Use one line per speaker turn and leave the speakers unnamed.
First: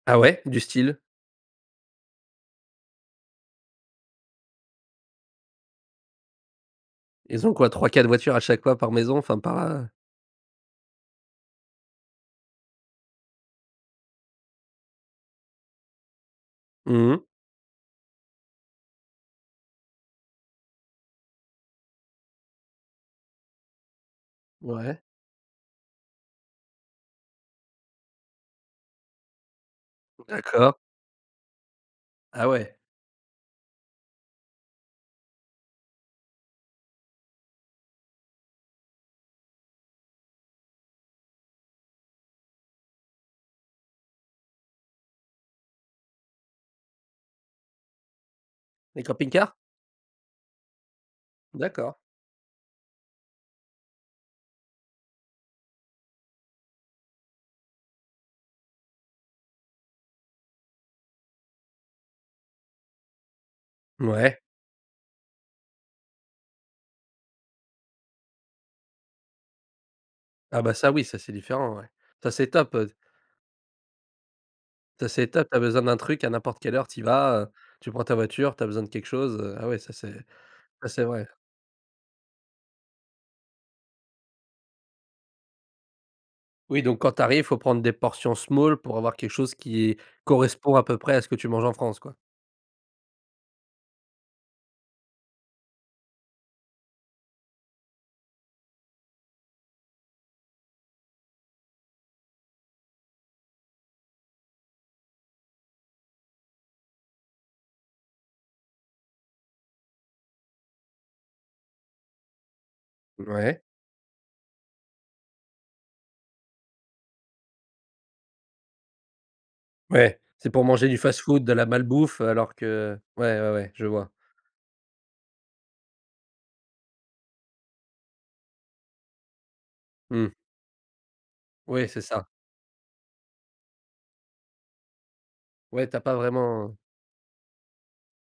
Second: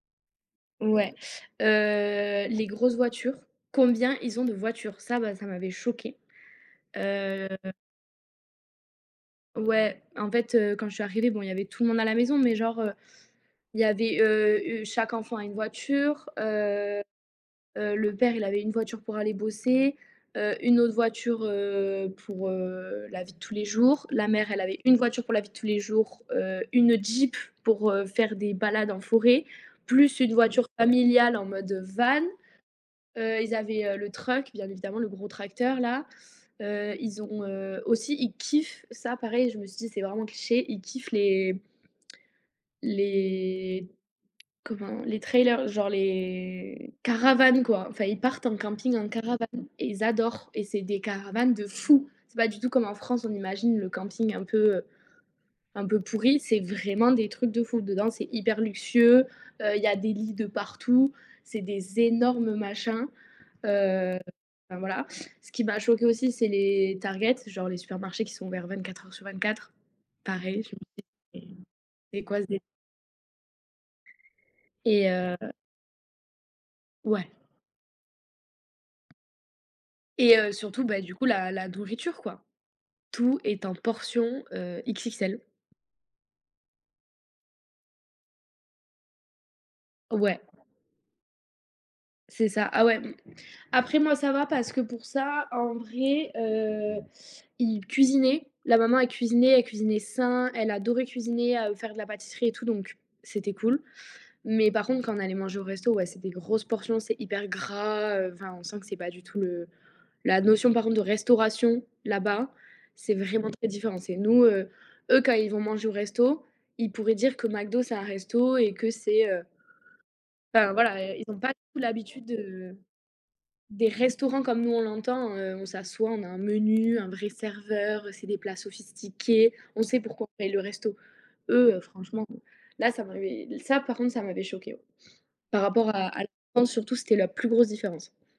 Ah ouais, du style?
Ouais, heu, les grosses voitures, combien ils ont de voitures, ça, bah, ça m'avait choquée,
Ils
heu
ont quoi, 3-4 voitures à chaque fois par maison enfin, par, heu
Ouais, en fait, heu, quand je suis arrivée, bon, il y avait tout le monde à la maison, mais genre, heu, il y avait, heu, heu, chaque enfant a une voiture. Heu,
Mmh mh.
heu, le père il avait une voiture pour aller bosser, heu, une autre voiture, heu, pour, heu, la vie de tous les jours. La mère, elle avait une
Ouais.
voiture pour la vie de tous les jours, heu, une Jeep pour, heu, faire des balades en forêt, plus une voiture
D'accord.
familiale, en mode van.
Ah ouais!
Heu, ils avaient le truck, bien évidemment, le gros tracteur là. Heu, ils ont ont, heu, aussi, ils kiffent, ça pareil, je me suis dit c'est vraiment cliché, ils kiffent les les comment, les trailers, genre les caravanes, quoi. Enfin ils partent en camping
Les
en
camping-cars?
caravane et ils adorent et c'est des caravanes de
D'accord.
fou. C'est pas du tout comme en France on imagine le camping un peu un peu pourri, c'est vraiment des trucs de fou dedans, c'est hyper luxueux, heu, il y a des lits de partout, c'est des énormes machins, heu,
Mouais.
enfin, voilà. Ce qui m'a choquée aussi c'est les Targets, genre les supermarchés qui sont ouverts 24h/24,
Ah
pareil,
bah
je
ça, oui, ça, c'est
me dis:
différent, ouais.
«Mais c'est
Ça
quoi ce
c'est
délire?»
top, heu
Et
ça c'est top.
heu
Tu as besoin d'un truc à n'importe quelle heure, tu y
Ouais.
vas, heu, tu prends ta voiture, tu as besoin de quelque chose, heu, ah ouais ça c'est
Et heu, surtout,
ça
bah,
c'est
du coup,
vrai.
la la nourriture, quoi. Tout est en portion, heu, XXL.
Oui, donc quand tu arrives, il faut prendre des portions small pour avoir quelque chose qui est
Ouais.
correspond à peu près à ce que tu manges en France, quoi.
C'est ça, ah ouais m après moi, ça va, parce que pour ça, en vrai, heu, ils cuisinaient. La maman, elle cuisinait, elle cuisinait sain, elle adorait cuisiner, à, heu, faire de la pâtisserie et tout donc, c'était cool, mais par contre quand on allait manger au resto, ouais, c'est des grosses portions, c'est hyper gras, heu, enfin, on sent que c'est pas du tout, heu, la notion par contre de restauration là-bas, c'est vraiment
Ouais.
très différent. C'est nous, heu, eux quand ils vont manger au resto, ils pourraient dire que McDo, c'est un resto et que c'est, heu
Ouais, c'est pour
enfin
manger du
voilà, eh, ils ont
fast-food,
pas
de
du
la
tout
malbouffe
l'habitude,
alors
heu,
que ouais, ouais, ouais, je
des
vois.
restaurants comme nous on l'entend, heu, on s'assoit, on a un menu, un vrai serveur, c'est des plats sophistiqués, on sait pourquoi
Mmh.
on paye le resto. Eux,
Oui, c'est
franchement,
ça.
là, ça m'avait ça par contre ça m'avait choquée ouais. Par
Ouais,
rapport
tu as
à
pas
à l ance
vraiment
surtout c'était la plus grosse différence.